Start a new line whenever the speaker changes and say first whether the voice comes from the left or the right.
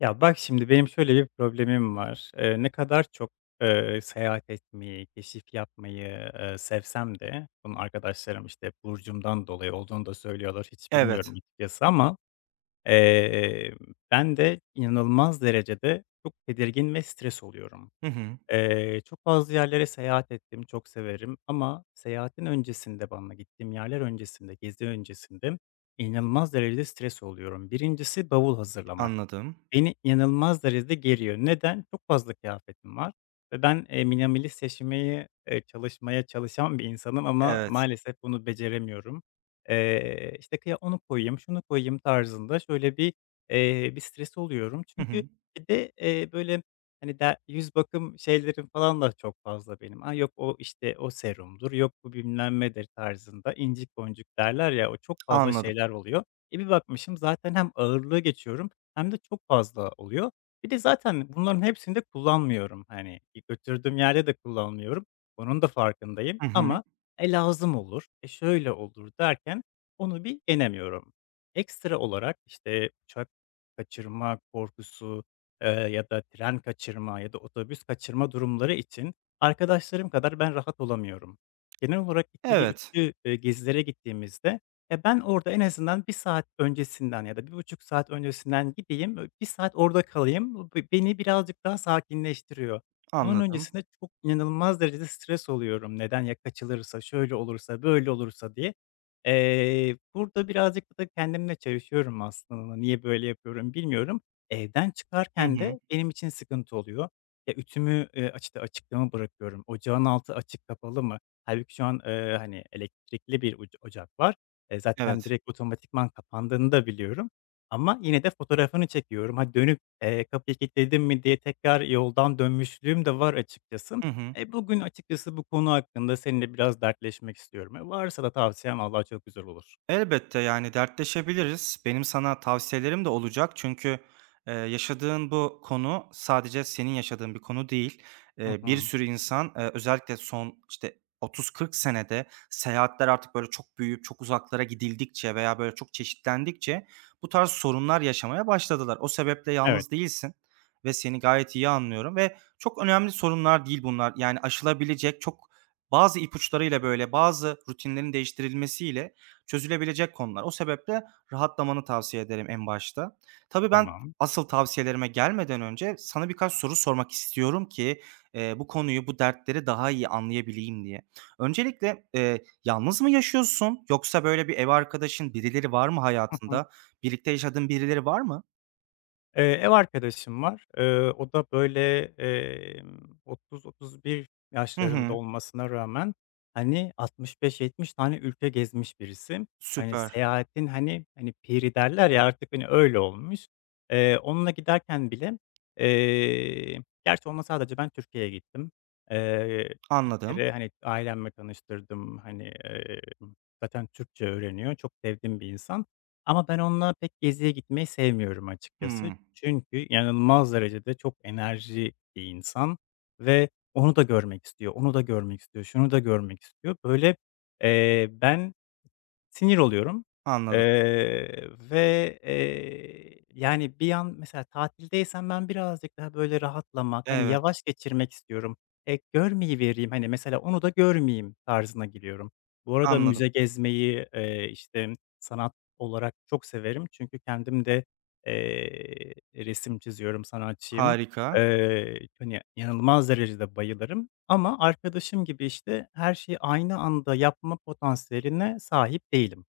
left: Ya, bak şimdi benim şöyle bir problemim var. Ne kadar çok, seyahat etmeyi, keşif yapmayı, sevsem de bunun arkadaşlarım, işte, burcumdan dolayı olduğunu da söylüyorlar. Hiç bilmiyorum
right: Evet.
left: açıkçası ama, eee, ben de inanılmaz derecede çok tedirgin ve stres oluyorum.
right: Hı hı.
left: Çok fazla yerlere seyahat ettim, çok severim ama seyahatin öncesinde bana gittiğim yerler öncesinde, gezi öncesinde inanılmaz derecede stres oluyorum. Birincisi bavul hazırlamak.
right: Anladım.
left: Beni inanılmaz derecede geriyor. Neden? Çok fazla kıyafetim var ve ben, minimalist seçmeye, çalışmaya çalışan bir insanım ama
right: Evet.
left: maalesef bunu beceremiyorum. İşte, onu koyayım, şunu koyayım tarzında şöyle bir stres oluyorum.
right: Hı
left: Çünkü
right: hı.
left: bir de, böyle, hani, yüz bakım şeylerim falan da çok fazla benim. "A, yok o, işte, o serumdur, yok bu bilmem nedir." tarzında incik boncuk derler ya, o çok fazla
right: Anladım.
left: şeyler oluyor. E, bir bakmışım zaten hem ağırlığı geçiyorum hem de çok fazla oluyor. Bir de zaten bunların hepsini de kullanmıyorum. Hani, götürdüğüm yerde de kullanmıyorum. Onun da farkındayım
right: Hı hı.
left: ama, "E, lazım olur, e, şöyle olur." derken onu bir yenemiyorum. Ekstra olarak, işte, uçak kaçırma korkusu, ya da tren kaçırma ya da otobüs kaçırma durumları için arkadaşlarım kadar ben rahat olamıyorum. Genel olarak ikili,
right: Evet.
left: üçlü, gezilere gittiğimizde, e, ben orada en azından bir saat öncesinden ya da bir buçuk saat öncesinden gideyim, 1 saat orada kalayım. Bu beni birazcık daha sakinleştiriyor. Onun
right: Anladım.
left: öncesinde çok inanılmaz derecede stres oluyorum. Neden ya kaçılırsa, şöyle olursa, böyle olursa diye. Burada birazcık da kendimle çalışıyorum aslında. Niye böyle yapıyorum bilmiyorum. Evden
right: Hı
left: çıkarken
right: hı.
left: de benim için sıkıntı oluyor. Ya, ütümü, işte, açıkta mı bırakıyorum? Ocağın altı açık kapalı mı? Hâlbuki şu an, hani, elektrikli bir ocak var. E, zaten
right: Evet.
left: direkt otomatikman kapandığını da biliyorum ama yine de fotoğrafını çekiyorum. Ha, dönüp, "Kapıyı kilitledim mi?" diye tekrar yoldan dönmüşlüğüm de var açıkçası.
right: Hı hı.
left: E, bugün açıkçası bu konu hakkında seninle biraz dertleşmek istiyorum. E, varsa da tavsiyen Allah çok güzel olur.
right: Elbette, yani, dertleşebiliriz. Benim sana tavsiyelerim de olacak çünkü, yaşadığın bu konu sadece senin yaşadığın bir konu değil.
left: Hı
right: Bir
left: hı.
right: sürü insan, özellikle son, işte, 30-40 senede seyahatler artık, böyle, çok büyüyüp çok uzaklara gidildikçe veya, böyle, çok çeşitlendikçe bu tarz sorunlar yaşamaya başladılar. O sebeple
left: Evet,
right: yalnız değilsin ve seni gayet iyi anlıyorum ve çok önemli sorunlar değil bunlar. Yani, aşılabilecek çok bazı ipuçlarıyla, böyle, bazı rutinlerin değiştirilmesiyle çözülebilecek konular. O sebeple rahatlamanı tavsiye ederim en başta. Tabii ben
left: tamam.
right: asıl tavsiyelerime gelmeden önce sana birkaç soru sormak istiyorum ki, bu konuyu, bu dertleri daha iyi anlayabileyim diye. Öncelikle, yalnız mı yaşıyorsun yoksa böyle bir ev arkadaşın, birileri var mı
left: Hı hı.
right: hayatında? Birlikte yaşadığın birileri var mı?
left: Ev arkadaşım var. O da böyle, 30-31
right: Hı
left: yaşlarında
right: hı.
left: olmasına rağmen, hani, 65-70 tane ülke gezmiş birisi. Hani,
right: Süper.
left: seyahatin, hani, piri derler ya, artık, hani, öyle olmuş. Onunla giderken bile, eee, gerçi onunla sadece ben Türkiye'ye gittim. Eee, Bir
right: Anladım.
left: kere, hani, ailemle tanıştırdım. Hani, zaten Türkçe öğreniyor. Çok sevdiğim bir insan. Ama ben onunla pek geziye gitmeyi sevmiyorum açıkçası.
right: Hımm.
left: Çünkü inanılmaz derecede çok enerji bir insan ve onu da görmek istiyor, onu da görmek istiyor, şunu da görmek istiyor. Böyle, ben sinir oluyorum,
right: Anladım.
left: ve, yani, bir an mesela tatildeysem ben birazcık daha böyle rahatlamak, hani,
right: Evet,
left: yavaş geçirmek istiyorum. E, görmeyi görmeyivereyim, hani, mesela onu da görmeyeyim tarzına giriyorum. Bu arada müze
right: anladım.
left: gezmeyi, işte, sanat olarak çok severim çünkü kendim de, resim çiziyorum, sanatçıyım.
right: Harika.
left: Hani, inanılmaz derecede bayılırım ama arkadaşım gibi, işte, her şeyi aynı anda yapma potansiyeline sahip değilim.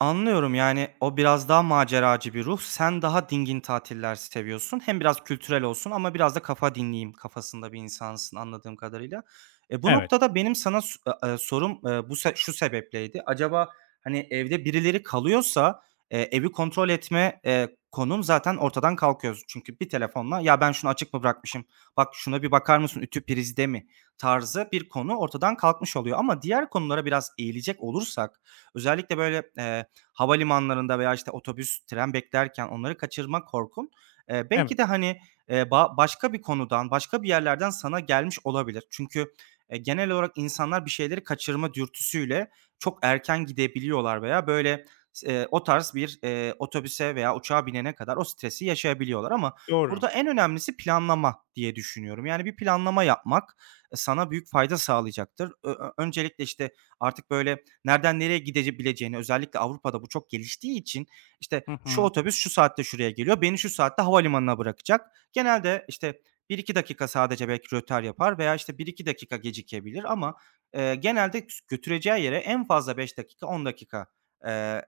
right: Anlıyorum, yani, o biraz daha maceracı bir ruh. Sen daha dingin tatiller seviyorsun. Hem biraz kültürel olsun ama biraz da kafa dinleyeyim kafasında bir insansın anladığım kadarıyla. E, bu
left: Evet,
right: noktada benim sana s e sorum, bu şu sebepleydi. Acaba, hani, evde birileri kalıyorsa, evi kontrol etme, konun zaten ortadan kalkıyor. Çünkü bir telefonla, "Ya, ben şunu açık mı bırakmışım? Bak, şuna bir bakar mısın? Ütü prizde mi?" tarzı bir konu ortadan kalkmış oluyor ama diğer konulara biraz eğilecek olursak özellikle, böyle, havalimanlarında veya, işte, otobüs, tren beklerken onları kaçırma korkun, belki
left: evet,
right: de, hani, başka bir konudan, başka bir yerlerden sana gelmiş olabilir. Çünkü, genel olarak insanlar bir şeyleri kaçırma dürtüsüyle çok erken gidebiliyorlar veya, böyle, s o tarz bir, otobüse veya uçağa binene kadar o stresi yaşayabiliyorlar ama
left: doğru.
right: burada en önemlisi planlama diye düşünüyorum. Yani bir planlama yapmak, sana büyük fayda sağlayacaktır. Ö ö Öncelikle, işte, artık, böyle, nereden nereye gidebileceğini özellikle Avrupa'da bu çok geliştiği için, işte,
left: Hı
right: şu
left: hı,
right: otobüs şu saatte şuraya geliyor, beni şu saatte havalimanına bırakacak. Genelde, işte, bir iki dakika sadece belki rötar yapar veya, işte, bir iki dakika gecikebilir ama, genelde götüreceği yere en fazla 5 dakika, 10 dakika, eee,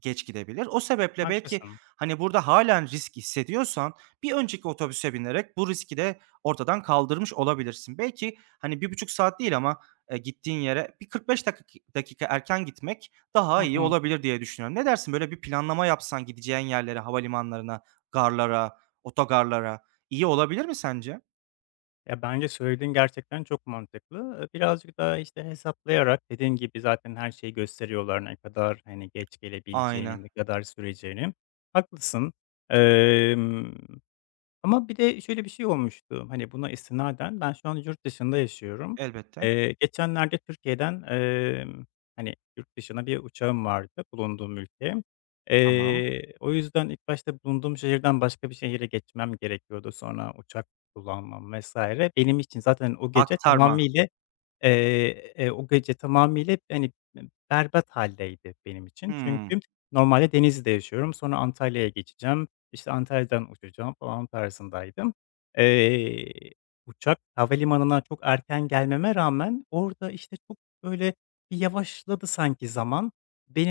right: geç gidebilir. O sebeple belki,
left: haklısın.
right: hani, burada hâlen risk hissediyorsan bir önceki otobüse binerek bu riski de ortadan kaldırmış olabilirsin. Belki, hani, 1,5 saat değil ama, gittiğin yere bir 45 dakika erken gitmek
left: Hı
right: daha iyi
left: hı.
right: olabilir diye düşünüyorum. Ne dersin? Böyle bir planlama yapsan gideceğin yerlere, havalimanlarına, garlara, otogarlara iyi olabilir mi sence?
left: Ya, bence söylediğin gerçekten çok mantıklı. Birazcık daha, işte, hesaplayarak dediğin gibi zaten her şeyi gösteriyorlar ne kadar, hani, geç
right: Aynen,
left: gelebileceğini, ne kadar süreceğini. Haklısın. Emm Ama bir de şöyle bir şey olmuştu, hani, buna istinaden ben şu an yurt dışında yaşıyorum.
right: elbette.
left: Geçenlerde Türkiye'den, hani, yurt dışına bir uçağım vardı bulunduğum ülke.
right: Tamam.
left: O yüzden ilk başta bulunduğum şehirden başka bir şehire geçmem gerekiyordu. Sonra uçak kullanmam vesaire. Benim için zaten o gece
right: Aktarma.
left: tamamıyla. O gece tamamıyla, hani, berbat hâldeydi benim için.
right: Hımm.
left: Çünkü normalde Denizli'de yaşıyorum, sonra Antalya'ya geçeceğim, işte, Antalya'dan uçacağım falan tarzındaydım. Eee, Uçak havalimanına çok erken gelmeme rağmen orada, işte, çok, böyle, bir yavaşladı sanki zaman.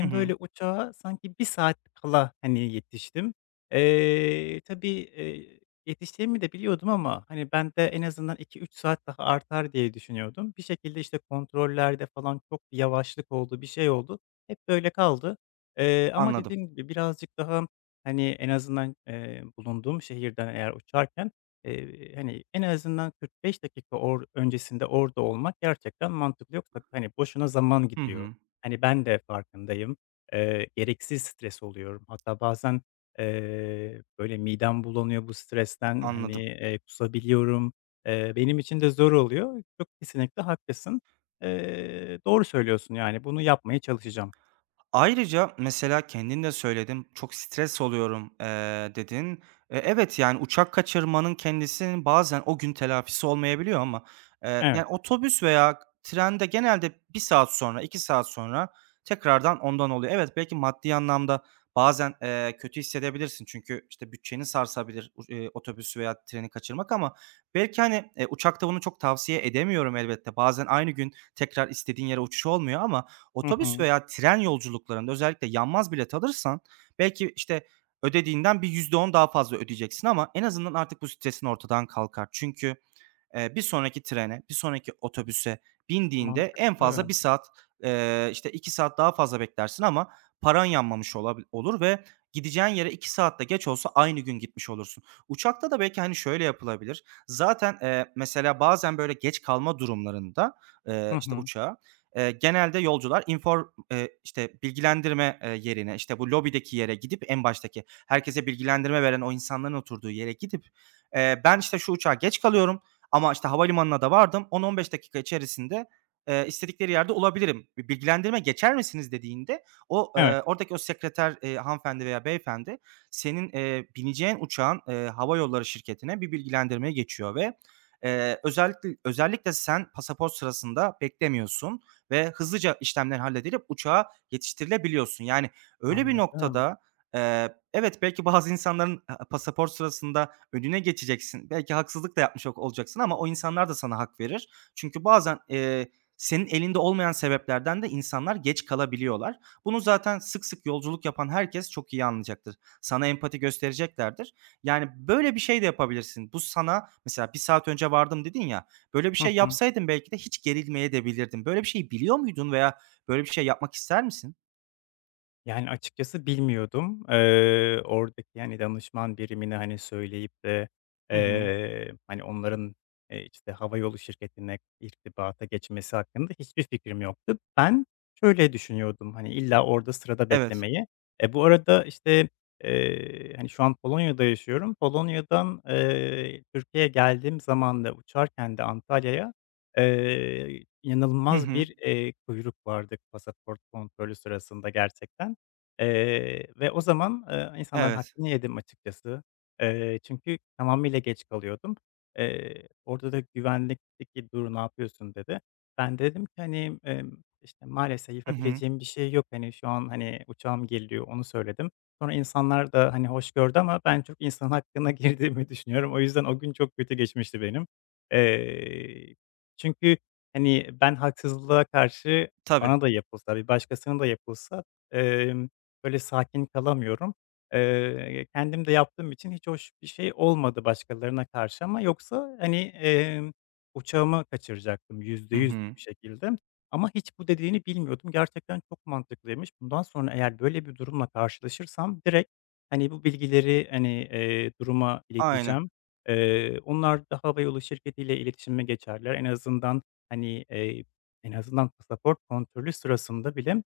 right: Hı hı.
left: böyle, uçağa sanki bir saat kala, hani, yetiştim. Tabii, yetişeceğimi de biliyordum ama, hani, bende en azından 2-3 saat daha artar diye düşünüyordum. Bir şekilde, işte, kontrollerde falan çok bir yavaşlık oldu, bir şey oldu. Hep böyle kaldı. Ama
right: Anladım.
left: dediğim gibi birazcık daha, hani, en azından, bulunduğum şehirden eğer uçarken, hani, en azından 45 dakika öncesinde orada olmak gerçekten mantıklı. Yoksa, hani, boşuna zaman
right: Hı
left: gidiyor.
right: hı.
left: Hani, ben de farkındayım. Gereksiz stres oluyorum. Hatta bazen, böyle, midem bulanıyor bu stresten, hani,
right: Anladım.
left: kusabiliyorum. Benim için de zor oluyor. Çok kesinlikle haklısın. Doğru söylüyorsun, yani, bunu yapmaya çalışacağım.
right: Ayrıca mesela kendin de söyledin, "Çok stres oluyorum." Dedin. E, evet, yani uçak kaçırmanın kendisinin bazen o gün telafisi olmayabiliyor ama, yani
left: Evet.
right: otobüs veya trende genelde bir saat sonra, 2 saat sonra tekrardan ondan oluyor. Evet, belki maddi anlamda bazen, kötü hissedebilirsin çünkü, işte, bütçeni sarsabilir u otobüsü veya treni kaçırmak ama belki, hani, uçakta bunu çok tavsiye edemiyorum elbette. Bazen aynı gün tekrar istediğin yere uçuş olmuyor ama
left: Hı
right: otobüs
left: hı.
right: veya tren yolculuklarında özellikle yanmaz bilet alırsan belki, işte, ödediğinden bir %10 daha fazla ödeyeceksin ama en azından artık bu stresin ortadan kalkar. Çünkü bir sonraki trene, bir sonraki otobüse bindiğinde en fazla
left: Mantıklı.
right: bir saat, işte 2 saat daha fazla beklersin ama paran yanmamış olabi olur ve gideceğin yere 2 saatte geç olsa aynı gün gitmiş olursun. Uçakta da belki, hani, şöyle yapılabilir. Zaten, mesela bazen böyle geç kalma durumlarında,
left: Hı
right: işte
left: hı.
right: uçağa, genelde yolcular inform işte bilgilendirme, yerine, işte bu lobideki yere gidip en baştaki herkese bilgilendirme veren o insanların oturduğu yere gidip, "Ben, işte, şu uçağa geç kalıyorum, ama, işte, havalimanına da vardım. 10-15 dakika içerisinde, istedikleri yerde olabilirim. Bir bilgilendirme geçer misiniz dediğinde o,
left: Evet.
right: oradaki o sekreter, hanımefendi veya beyefendi senin, bineceğin uçağın, e, hava yolları şirketine bir bilgilendirmeye geçiyor ve, özellikle sen pasaport sırasında beklemiyorsun ve hızlıca işlemler halledilip uçağa yetiştirilebiliyorsun. Yani öyle bir
left: Anladım.
right: noktada, evet, belki bazı insanların, pasaport sırasında önüne geçeceksin. Belki haksızlık da yapmış olacaksın ama o insanlar da sana hak verir. Çünkü bazen, senin elinde olmayan sebeplerden de insanlar geç kalabiliyorlar. Bunu zaten sık sık yolculuk yapan herkes çok iyi anlayacaktır. Sana empati göstereceklerdir. Yani, böyle bir şey de yapabilirsin. Bu sana mesela, bir saat önce vardım." dedin ya, böyle bir
left: Hı
right: şey
left: hı.
right: yapsaydın belki de hiç gerilmeyedebilirdin. Böyle bir şeyi biliyor muydun veya böyle bir şey yapmak ister misin?
left: Yani, açıkçası bilmiyordum. Oradaki, yani, danışman birimine, hani, söyleyip de,
right: Hı hı.
left: hani, onların, işte, havayolu şirketine irtibata geçmesi hakkında hiçbir fikrim yoktu. Ben şöyle düşünüyordum, hani, illa orada sırada
right: Evet.
left: beklemeyi. E, bu arada, işte, hani, şu an Polonya'da yaşıyorum. Polonya'dan, Türkiye'ye geldiğim zaman da uçarken de Antalya'ya,
right: Hı
left: inanılmaz
right: hı.
left: bir, kuyruk vardı pasaport kontrolü sırasında gerçekten. Ve o zaman, insanların
right: Evet.
left: hakkını yedim açıkçası. Çünkü tamamıyla geç kalıyordum. Orada da güvenlikteki "Dur, ne yapıyorsun?" dedi. Ben de dedim ki, hani, işte, "Maalesef
right: Hı hı.
left: yapabileceğim bir şey yok. Hani, şu an, hani, uçağım geliyor." Onu söyledim. Sonra insanlar da, hani, hoş gördü ama ben çok insan hakkına girdiğimi düşünüyorum. O yüzden o gün çok kötü geçmişti benim. Eee, Çünkü, hani, ben haksızlığa karşı
right: Tabii.
left: bana da yapılsa, bir başkasına da yapılsa, emm böyle sakin kalamıyorum. Kendim de yaptığım için hiç hoş bir şey olmadı başkalarına karşı ama yoksa, hani, uçağımı kaçıracaktım yüzde
right: Hı
left: yüz
right: hı.
left: bir şekilde ama hiç bu dediğini bilmiyordum. Gerçekten çok mantıklıymış. Bundan sonra eğer böyle bir durumla karşılaşırsam direkt, hani, bu bilgileri, hani, duruma
right: Aynen,
left: ileteceğim. Onlar da havayolu şirketiyle iletişime geçerler. En azından, hani, en azından pasaport kontrolü sırasında bile,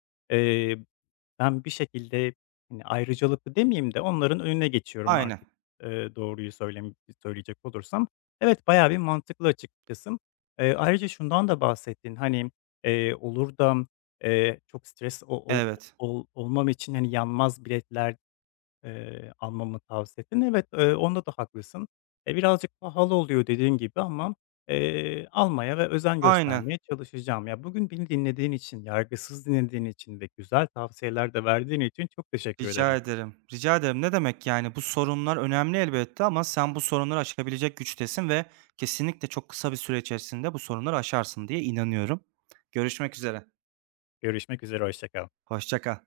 left: ben bir şekilde, hani, ayrıcalıklı demeyeyim de onların önüne geçiyorum
right: aynen.
left: artık, doğruyu söyleyecek olursam. Evet, bayağı bir mantıklı açıkçası. Ayrıca şundan da bahsettin, hani, olur da, çok stres o o
right: Evet,
left: ol olmam için, hani, yanmaz biletler almamı tavsiye ettin. Evet, onda da haklısın. E, birazcık pahalı oluyor dediğin gibi ama, almaya ve özen
right: aynen.
left: göstermeye çalışacağım. Ya, bugün beni dinlediğin için, yargısız dinlediğin için ve güzel tavsiyeler de verdiğin için çok teşekkür
right: Rica
left: ederim.
right: ederim, rica ederim. Ne demek yani, bu sorunlar önemli elbette ama sen bu sorunları aşabilecek güçtesin ve kesinlikle çok kısa bir süre içerisinde bu sorunları aşarsın diye inanıyorum. Görüşmek üzere,
left: Görüşmek üzere, hoşça kal.
right: hoşça kal.